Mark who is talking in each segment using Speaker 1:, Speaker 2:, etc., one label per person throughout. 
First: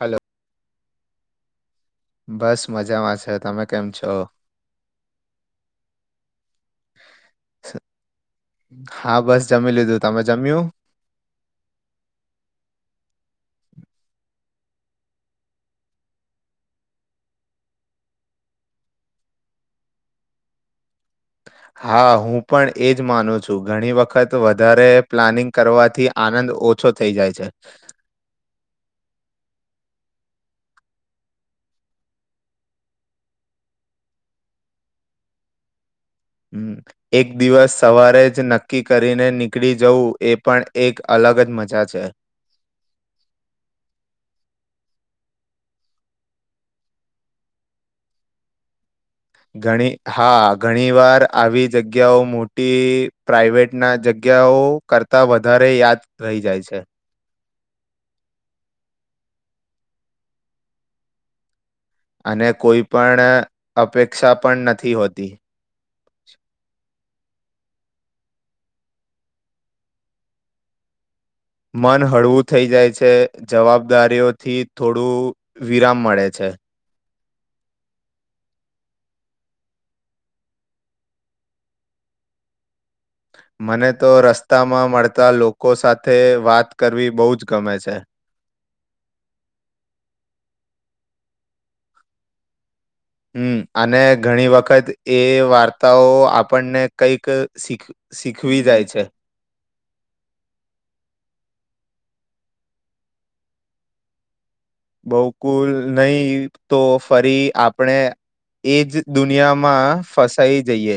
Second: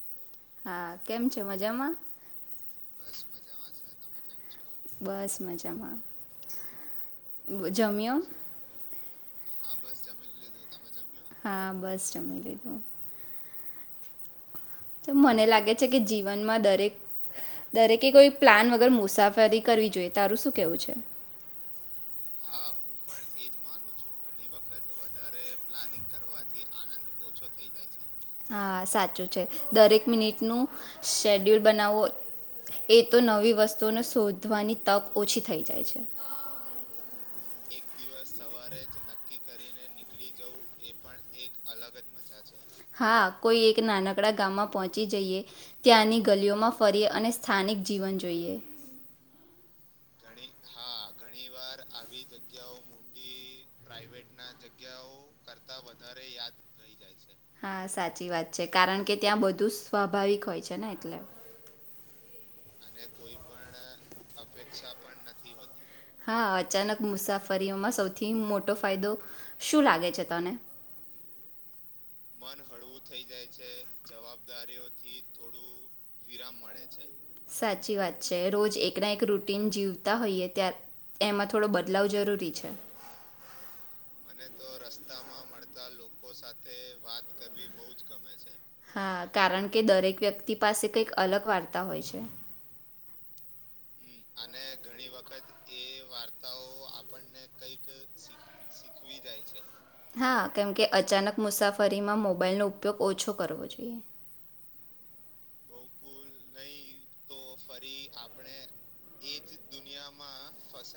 Speaker 1: Hello.
Speaker 2: હા, કેમ છો મજામાં?
Speaker 1: બસ મજામાં છે, તમે કેમ છો?
Speaker 2: બસ મજામાં
Speaker 1: સ
Speaker 2: જમ્યો
Speaker 1: ગ હા, બસ જમી લીધું તમે જમ્યું?
Speaker 2: હા, બસ જમી લીધું. તો મને લાગે છે કે જીવનમાં દરેક દરેકે કોઈ પ્લાન વગર મુસાફરી કરવી જોઈએ તારું શું કેવું છે?
Speaker 1: હા હું પણ એજ માનું છું ઘણી વખત વધારે પ્લાનિંગ કરવાથી આનંદ ઓછો થઈ જાય છે
Speaker 2: હા સાચું છે દરેક મિનિટનું શેડ્યુલ બનાવો એ તો નવી વસ્તુઓને શોધવાની તક ઓછી થઈ જાય છે
Speaker 1: હમ એક દિવસ સવારે જ નક્કી કરીને નીકળ જવું એ પણ એક અલગ જ મજા છે
Speaker 2: હા કોઈ એક નાનકડા ગામમાં પહોંચી જઈએ ત્યાંની ગલીઓમાં ફરીએ અને સ્થાનિક જીવન જોઈએ
Speaker 1: ઘણી હા ઘણી વાર આવી જગ્યાઓ મોટી પ્રાઇવેટ
Speaker 2: પ્રાાઈવેટ ના જગ્યાઓ કરતા
Speaker 1: યાદ
Speaker 2: વધારે
Speaker 1: રહી
Speaker 2: યાદ
Speaker 1: જાય છે
Speaker 2: થઈ જાય છે હા સાચી વાત છે કારણ કે ત્યાં બધું જ સ્વાભાવિક હોય છે ને એટલે
Speaker 1: અને કોઈ પણ અપેક્ષા પણ નથી હોતી
Speaker 2: હા અચાનક મુસાફરીઓમાં સૌથી મોટો ફાયદો શું લાગે છે તને
Speaker 1: મન હળવું થઈ જાય છે જવાબદારીઓથી થોડું વિરામ મળે છે
Speaker 2: સાચી વાત છે રોજ એકના એક રૂટીન જીવતા હોઈએ ત એમાં થોડો બદલાવ જરૂરી છે
Speaker 1: મને તો રસ્તામાં મળતા લોકો સાથે વાત કરવ
Speaker 2: વાત કરવી બહુ જ ગમે છે હા કારણ કે દરેક વ્યક્તિ પાસે કંઈક અલગ વાર્તા હોય છે
Speaker 1: હમ અને ઘણી વખત એ વાર્તાઓ આપણને કંઈક શીખ શીખવી જાય છે
Speaker 2: હા કેમકે અચાનક મુસાફરીમાં મોબાઈલનો ઉપયોગ ઓછો કરવો જોઈએ
Speaker 1: બહુકુલ નહી તો ફરી આપણે એજ દુનિયામાં ફસ્ટ થઈ જઈએ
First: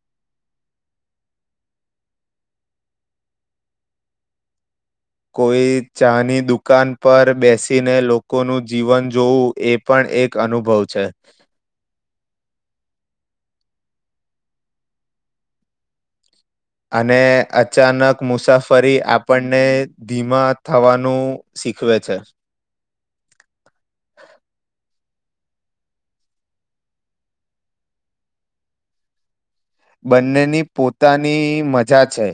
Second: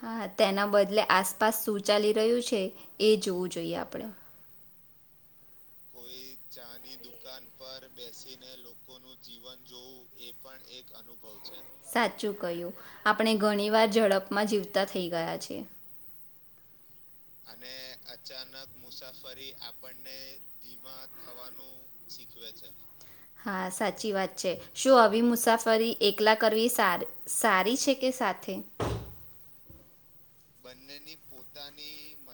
Speaker 2: હા તેના બદલે આસપાસ શું ચાલી રહ્યું છે એ જોવું જોઈએ આપણે
Speaker 1: કોઈ ચાની દુકાન પર બેસીને લોકોનું જીવન જોવું એ પણ એક અનુભવ છે
Speaker 2: સાચું કહ્યું. આપણે ઘણીવાર ઝડપમાં જીવતા થઈ ગયા છેી
Speaker 1: અને
Speaker 2: અને
Speaker 1: અચાનક
Speaker 2: અચાનક
Speaker 1: મુસાફરી
Speaker 2: મુસાફરી
Speaker 1: આપણને
Speaker 2: આપણને ધીમા થવાનું
Speaker 1: શીખવે છે
Speaker 2: શીખવે છે, સાચી વાત છે શું આવી મુસાફરી એકલા કરવી સારી છે કે સાથે
Speaker 1: બંનેની પોતાની મજા છે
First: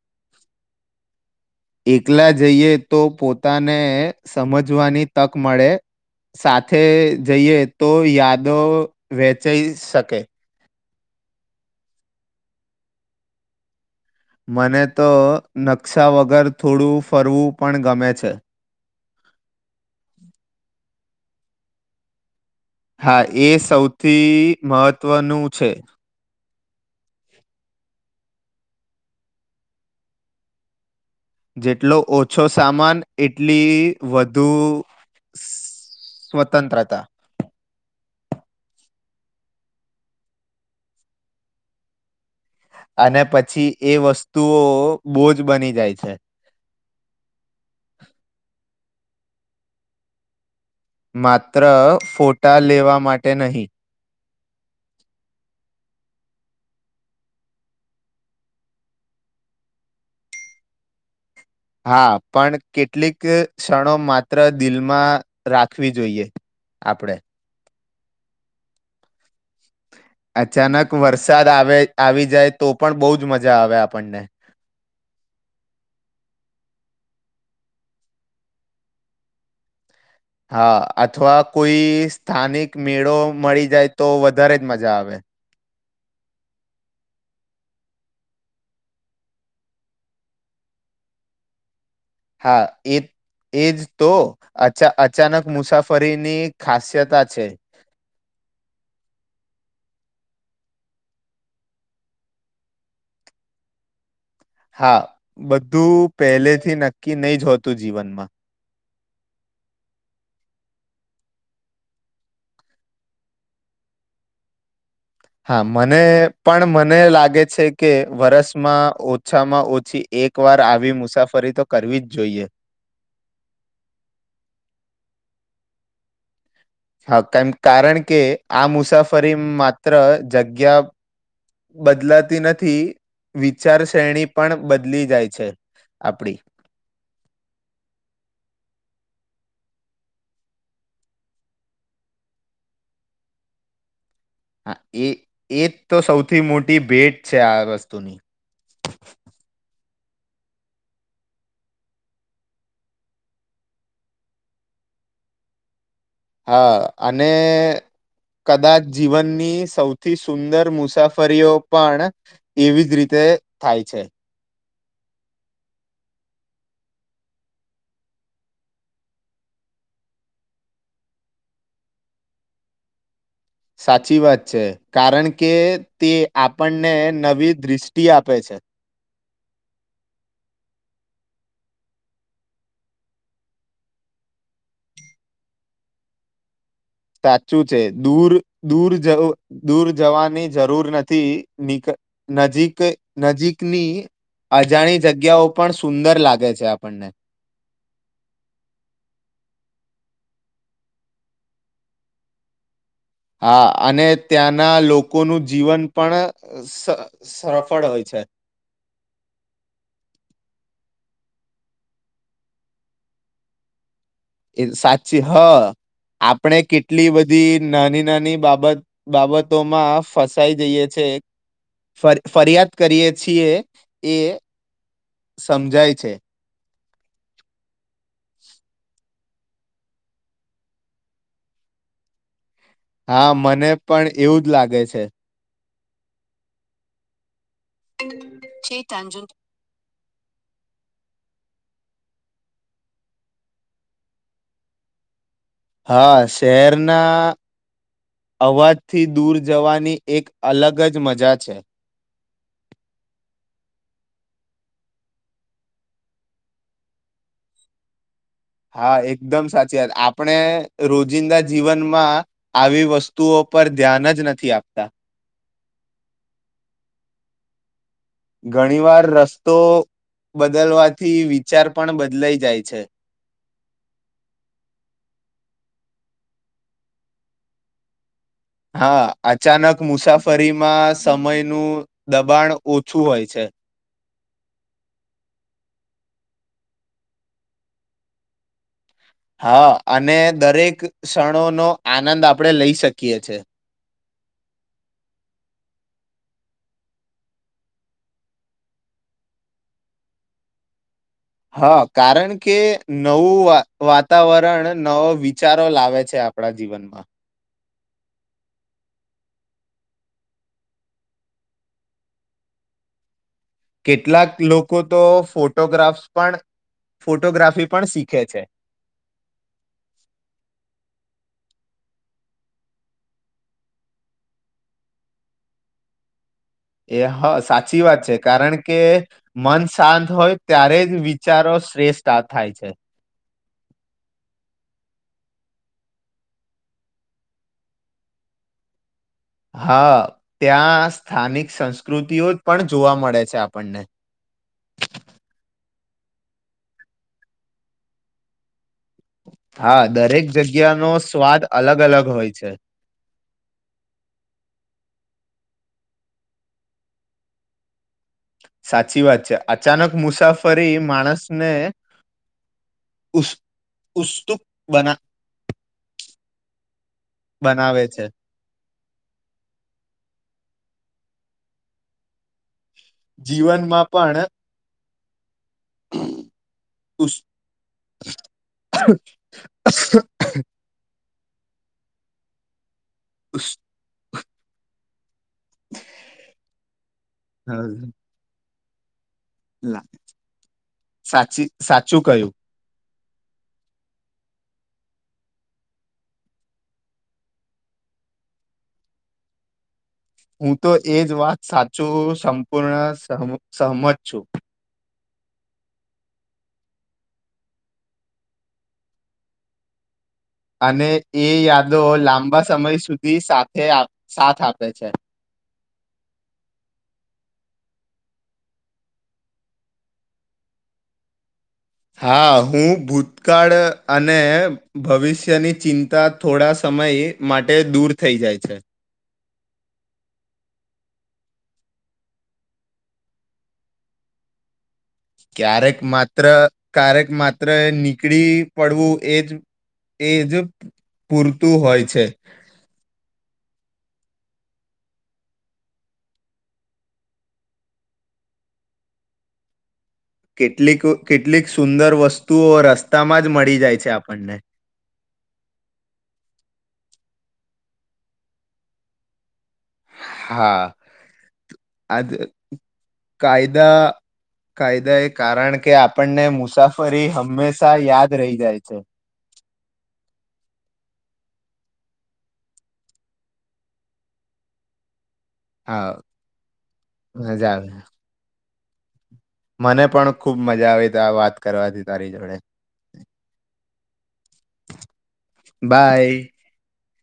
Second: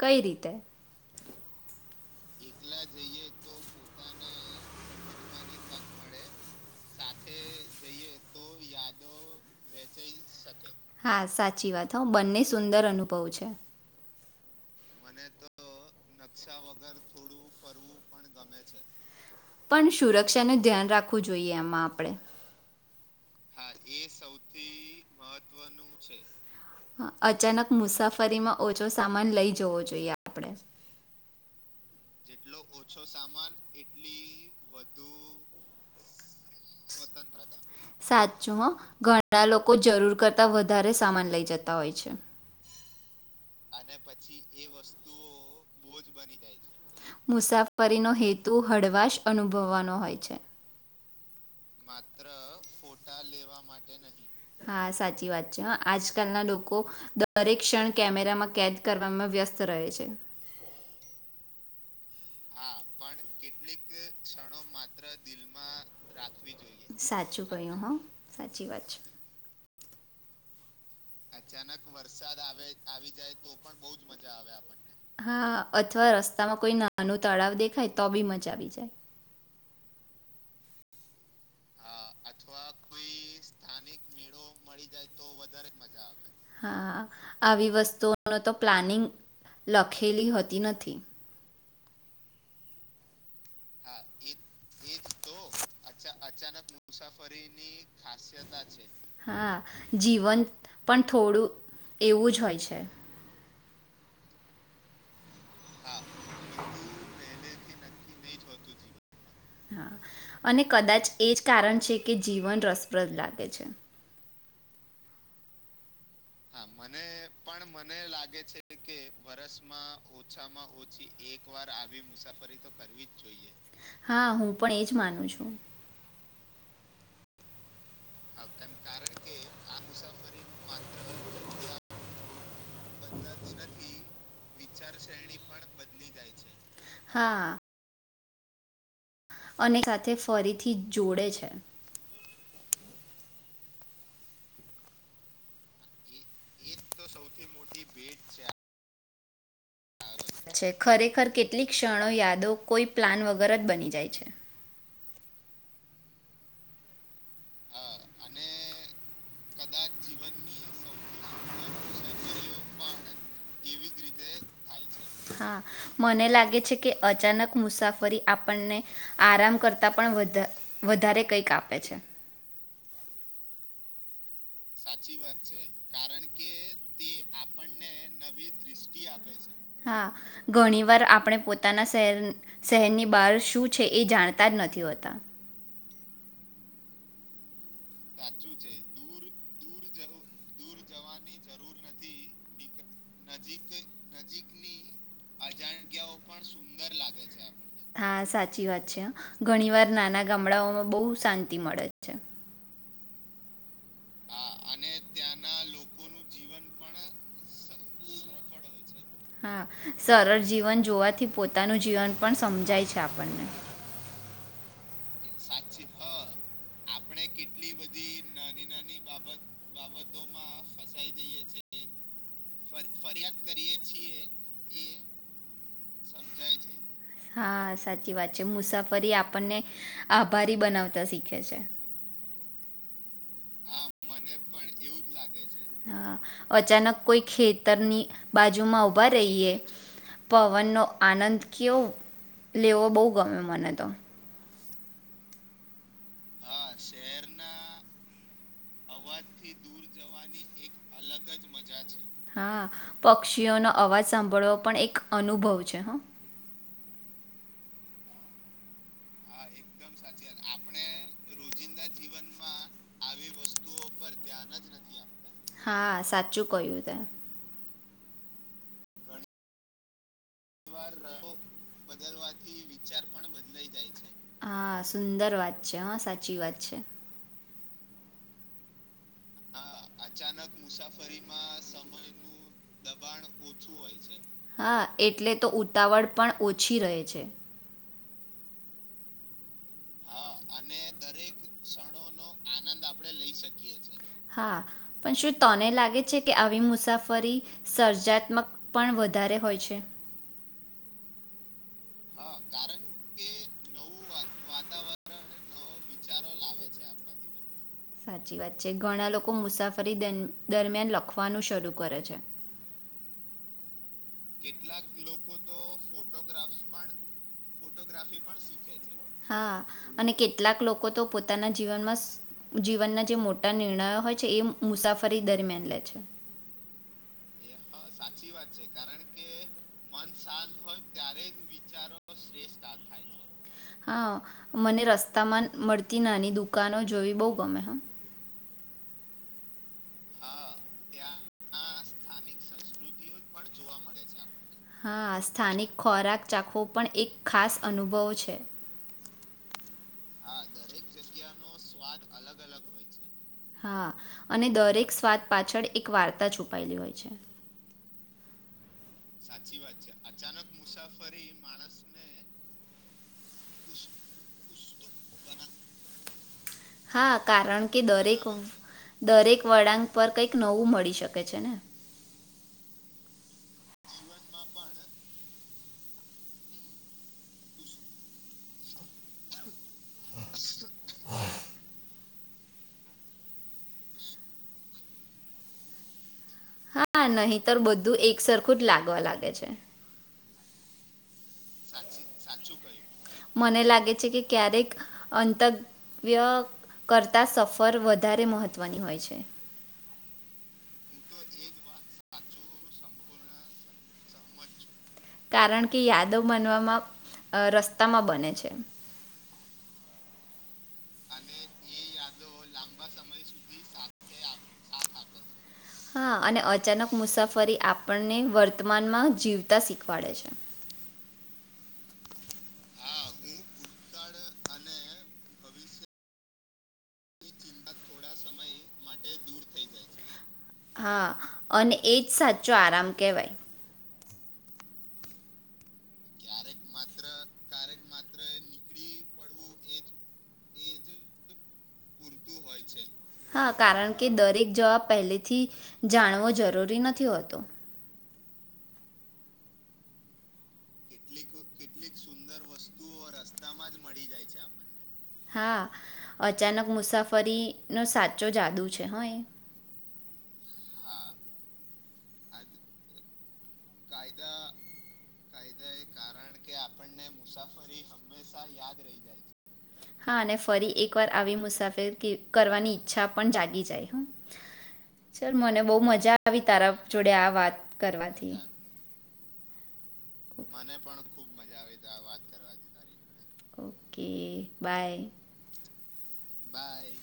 Speaker 2: કઈ રીતે
Speaker 1: એક એકલા જઈએ તો પોતાને સમજવાની તક મળે સાથે જઈએ તો યાદો વેચાઈ શક ઓકે
Speaker 2: હા સાચી વાત હોઉ બંને સુંદર અનુભવ છે
Speaker 1: મને તો ન ગમે છે
Speaker 2: પણ સુરક્ષા ને ધ્યાન રાખ રાખવું જોઈએ એમાં આપડે.
Speaker 1: હા, એ સૌથી મહત્વનું છે.
Speaker 2: હા અચાનક મુસાફરીમાં ઓછો સામાન લઈ જવો જોઈએ આપડે.
Speaker 1: જેટલો ઓછો
Speaker 2: જેટલો ઓછો
Speaker 1: સામાન
Speaker 2: સામાન એટલી વધુ
Speaker 1: સ્વત તંત્રતા.
Speaker 2: ચું હ ઘણા લોકો જરૂર કરતા વધારે સામાન લઈ જતા હોય છે.
Speaker 1: અને પછી એ વસ્તુઓ બોજ બની જાય છે.
Speaker 2: મુસાફરી નો હેતુ હળવાશ અનુભવવાનો હોય છે.
Speaker 1: માત
Speaker 2: માત્ર ફોટા લેવા
Speaker 1: નહીં.
Speaker 2: માટે નહીં હા, સાચી વાત છે આજકાલના લોકો દરેક ક્ષણ કેમેરામાં કેદ કરવામાં વ્યસ્ત રહે છે.
Speaker 1: હા. પણ કેટલીક ક્ષણો માત્ર દિલમાં રાખવી જોઈએ આપડે.
Speaker 2: સાચું કહ્યું હા સાચી વાત છે.
Speaker 1: અચાનક વરસાદ આવે આવી જાય તો પણ બહુ જ મજા આવે આપણને.
Speaker 2: હા અથવા રસ્તામાં કોઈ નાનું તળાવ દેખાય તો બી મચા આવી જાય.
Speaker 1: હા અથવા કોઈ સ્થાનિક મેળો મળી જાય તો વધારે જ મજા આવે.
Speaker 2: હા, આવી વસ્તુઓ ન તો પ્લાનિંગ લખેલી હોતી નથી.
Speaker 1: હા એ એજ તો અચા અચાનક મુસાફરીની ખાસ્યતા છે.
Speaker 2: જીવંત પણ થોડું એવું જ હોય છે.
Speaker 1: હા. બધું પહેલેથી નક્કી નહી જ હોતું જીવનમાં.
Speaker 2: હા અને કદાચ એ જ કારણ છે કે જીવન રસપ્રદ લાગે છે.
Speaker 1: હા, મર વરસમાં ઓછામાં ઓછી એક વાર આવી મુસાફરી તો કરવી જ જોઈએ
Speaker 2: હા હું પણ એજ માનું છું.
Speaker 1: હા કન કારણ કે આ મુસાફરી માત્ર જગ્યા બદલાતી નથ થી વિચાર શ્રેણી પણ બદલી જાય છે આપડી.
Speaker 2: હા અને સાથે ફરીથી જોડે છે.
Speaker 1: હા, એ એ તો સૌ થી મોટી ભેટ છે આ વસ્તુની.
Speaker 2: છે ખરેખર કેટલીક ક્ષણો યાદો કોઈ પ્લાન વગર જ બની જાય છે.
Speaker 1: હા. અને કદાચ જીવનની સૌથી સુંદર મુસાફરીઓ પણ એવી જ રીતે થાય છે.
Speaker 2: હા, મને લાગે છે કે અચાનક મુસાફરી આપણને આરામ કરતા પણ વધા-વધારે કંઈક આપે છે.
Speaker 1: સાચી વાત. છે કારણ કે તે આપણને નવી દૃષ્ટિ આપે છે
Speaker 2: હા, ઘણી વાર આપણે પોતાના શહેર શહેરની બહાર શું છે એ જાણતા જ નથી હોતા.
Speaker 1: તા શું છે દૂર દૂર જવું દૂર જવાની જરૂર નથી નીક નજીક નજીકની અજાણી જગ્યાઓ પણ સુંદર લાગે છે આપણને.
Speaker 2: હા, સાચી વાત છે હ ઘણી વાર નાના ગામડાઓમાં બહુ શાંતિ મળે છે.
Speaker 1: હા અને ત્યાંના લોકોનું જીવન પણ સ-સફળ હોય છે.
Speaker 2: હા, સરળ જીવન જોવાથી પોતાનું જીવન પણ સમજાય છે આપણને.
Speaker 1: એ સાચી હ આપણે કે ટલી બધી નાની નાની બાબત બાબતોમાં ફસાઈ જઈએ છે ફરિયાદ કરીએ છીએ એ સમજાય છે.
Speaker 2: હા. સાચી વાત છે મુસાફરી આપ આપને આભારી બનાવતા શીખે છે.
Speaker 1: હા, મને પણ એવું જ લાગે છે.
Speaker 2: હા, અચાનક કોઈ ખેત તરની બાજુમાં ઊભા રહીએ પવનનો આનંદ કેવું લેવો બહુ ગમે મને તો.
Speaker 1: હા, શહેરના અવાજથી દૂર જવાની એક અલગ જ મજા છે.
Speaker 2: હા, પક્ષીઓનો અવાજ સાંભળવાો પણ એક અનુભવ છે હ.
Speaker 1: હા, એકદમ સાચી વાત આપડે રોજિંદા જીવનમાં આવી વસ્તુઓ પર ધ્યાન જ નથી આપતા.
Speaker 2: હા સાચું કહ્યું તે.
Speaker 1: ઘણી વાર રસ્તો બદલવાથી વિચાર પણ બદલાઈ જાય
Speaker 2: બથી
Speaker 1: છે
Speaker 2: વિચાર બદ જાય છે હા સુંદર વાત. હા સાચી વાત છે.
Speaker 1: હા અચાનક મુસાફરીમાં સમયનું દબાણ ઓછું હોય છે.
Speaker 2: હા એટલે તો ઉતાવળ પણ ઓછી રહે છે.
Speaker 1: હા અને દરેક ક્ષણો નો આનંદ આપણે લઈ શકીએ છે.
Speaker 2: હા પણ શું તને લાગે છે કે આવી મુસાફરી સર્જાત્મક પણ વધારે હોય છે.
Speaker 1: હા કારણ કે નવું વાત વાતાવરણ નવો વિચારો લાવે છે આપણા જીવનમાં
Speaker 2: સાચી વાત છે ઘણા લોકો મુસાફરી દરમિયાન લખવાનું શરૂ કરે છે.
Speaker 1: કેટલાક લોકો તો ફોટોગ્રાફ્સ પણ ફોટોગ્રાફી પણ શીખે છે.
Speaker 2: હા અને કેટલાક લોકો પોતાના જીવનમાં જીવનના જે મોટા નિર્ણયો હોય છે એ મુસાફરી દરમિયાન લે છે.
Speaker 1: એ હા સાચી વાત છે કારણ કે મન શાંત હોય ત્યારે જ વિચારો શ્રેષ્ઠ થાય છે.
Speaker 2: હા મને રસ્તામાં મળતી નાની દુકાનો જોવી બહ ગમે હ.
Speaker 1: હા ત્યાં સ્થાનિક સંસ્કૃતિઓ જ પણ જોવા મળે છે આપણને.
Speaker 2: હા સ્થાનિક ખોરાક ચાખવો પણ એક ખાસ અનુભવ છે.
Speaker 1: હા દરેક જગ્યાનો સ્વાદ અલગ અલગ હોય છે.
Speaker 2: હા અને દરેક સ્વાદ પાછળ એક વાર્તા છુપાયેલી હોય છે.
Speaker 1: સાચી વાત છે. અચાનક મુસાફરી માણસને ઉસ ઉસ્તુક બના
Speaker 2: હા, કારણ કે
Speaker 1: બનાવે છે
Speaker 2: દરેક દરેક વળાંક પર કઈક નવું મળી શકે છે ને.
Speaker 1: જીવનમાં પણ પુશ પુશ
Speaker 2: હા નહી તર બધું એક સર ખુદ લાગવા લાગ
Speaker 1: લા સાચી સાચું કહ્યું
Speaker 2: મને લાગે છે કે ક્યારેક અંતવ્ય કરતા સફર વધારે મહત્વની હોય છે.
Speaker 1: હું તો એજ વાત સાચું સંપૂર્ણ સહમ સહમત છું.
Speaker 2: કારણ કે યાદો બનવામાં અહ રસ્તામાં બને છે.
Speaker 1: અને એ યાદો લાંબા સમય સુધી સાથે આપ સાથ આપે છે.
Speaker 2: હા અને અચાનક મુસાફરી આપણને વર્તમાનમાં જીવતા શીખવાડે છે.
Speaker 1: હા, હું ભૂતકાળ અને ભવિષ્યની ચિંતા થોડા સમય માટે દૂર થઈ જાય છે.
Speaker 2: હા અને એજ સાચો આરામ કેહેવાય.
Speaker 1: ક્યારેક માત્ર ક્યારેક માત્ર નીકળી પડવું એજ એજ પૂરતું હોય છે.
Speaker 2: હા કારણ કે દરેક જવાબ પહેલેથી જાણવો જરૂરી નથી હોતો.
Speaker 1: કે કેટલીક કેટલીક સુંદર વસ તુંઓ
Speaker 2: [inaudible]
Speaker 1: રસ્તામાં જ મળી જાય છે આપણને
Speaker 2: હા અચાનક મુસા તાફરીનો સાચો જાદુ છે હ એ
Speaker 1: હા [inaudible] કાય કાયદા કાયદા એક કારણ કે આપણને મુસાફ
Speaker 2: આપન ને મુસાફરી હંમેશા યાદ રહી જાય છે હા અને ફરી એકવાર આવી મુસા [inaudible] કરવાની ઈચ્છા પણ જાગી જાય હ. ચાલ મને બો
Speaker 1: હા
Speaker 2: મજા આવી તારા જોડે આ
Speaker 1: મજા
Speaker 2: વાત
Speaker 1: આવે
Speaker 2: કરવાથી
Speaker 1: મને પણ ખુબ મજા આવી તા વાત કરવાથી તારી જોડે
Speaker 2: ઓ કે બાય બાય.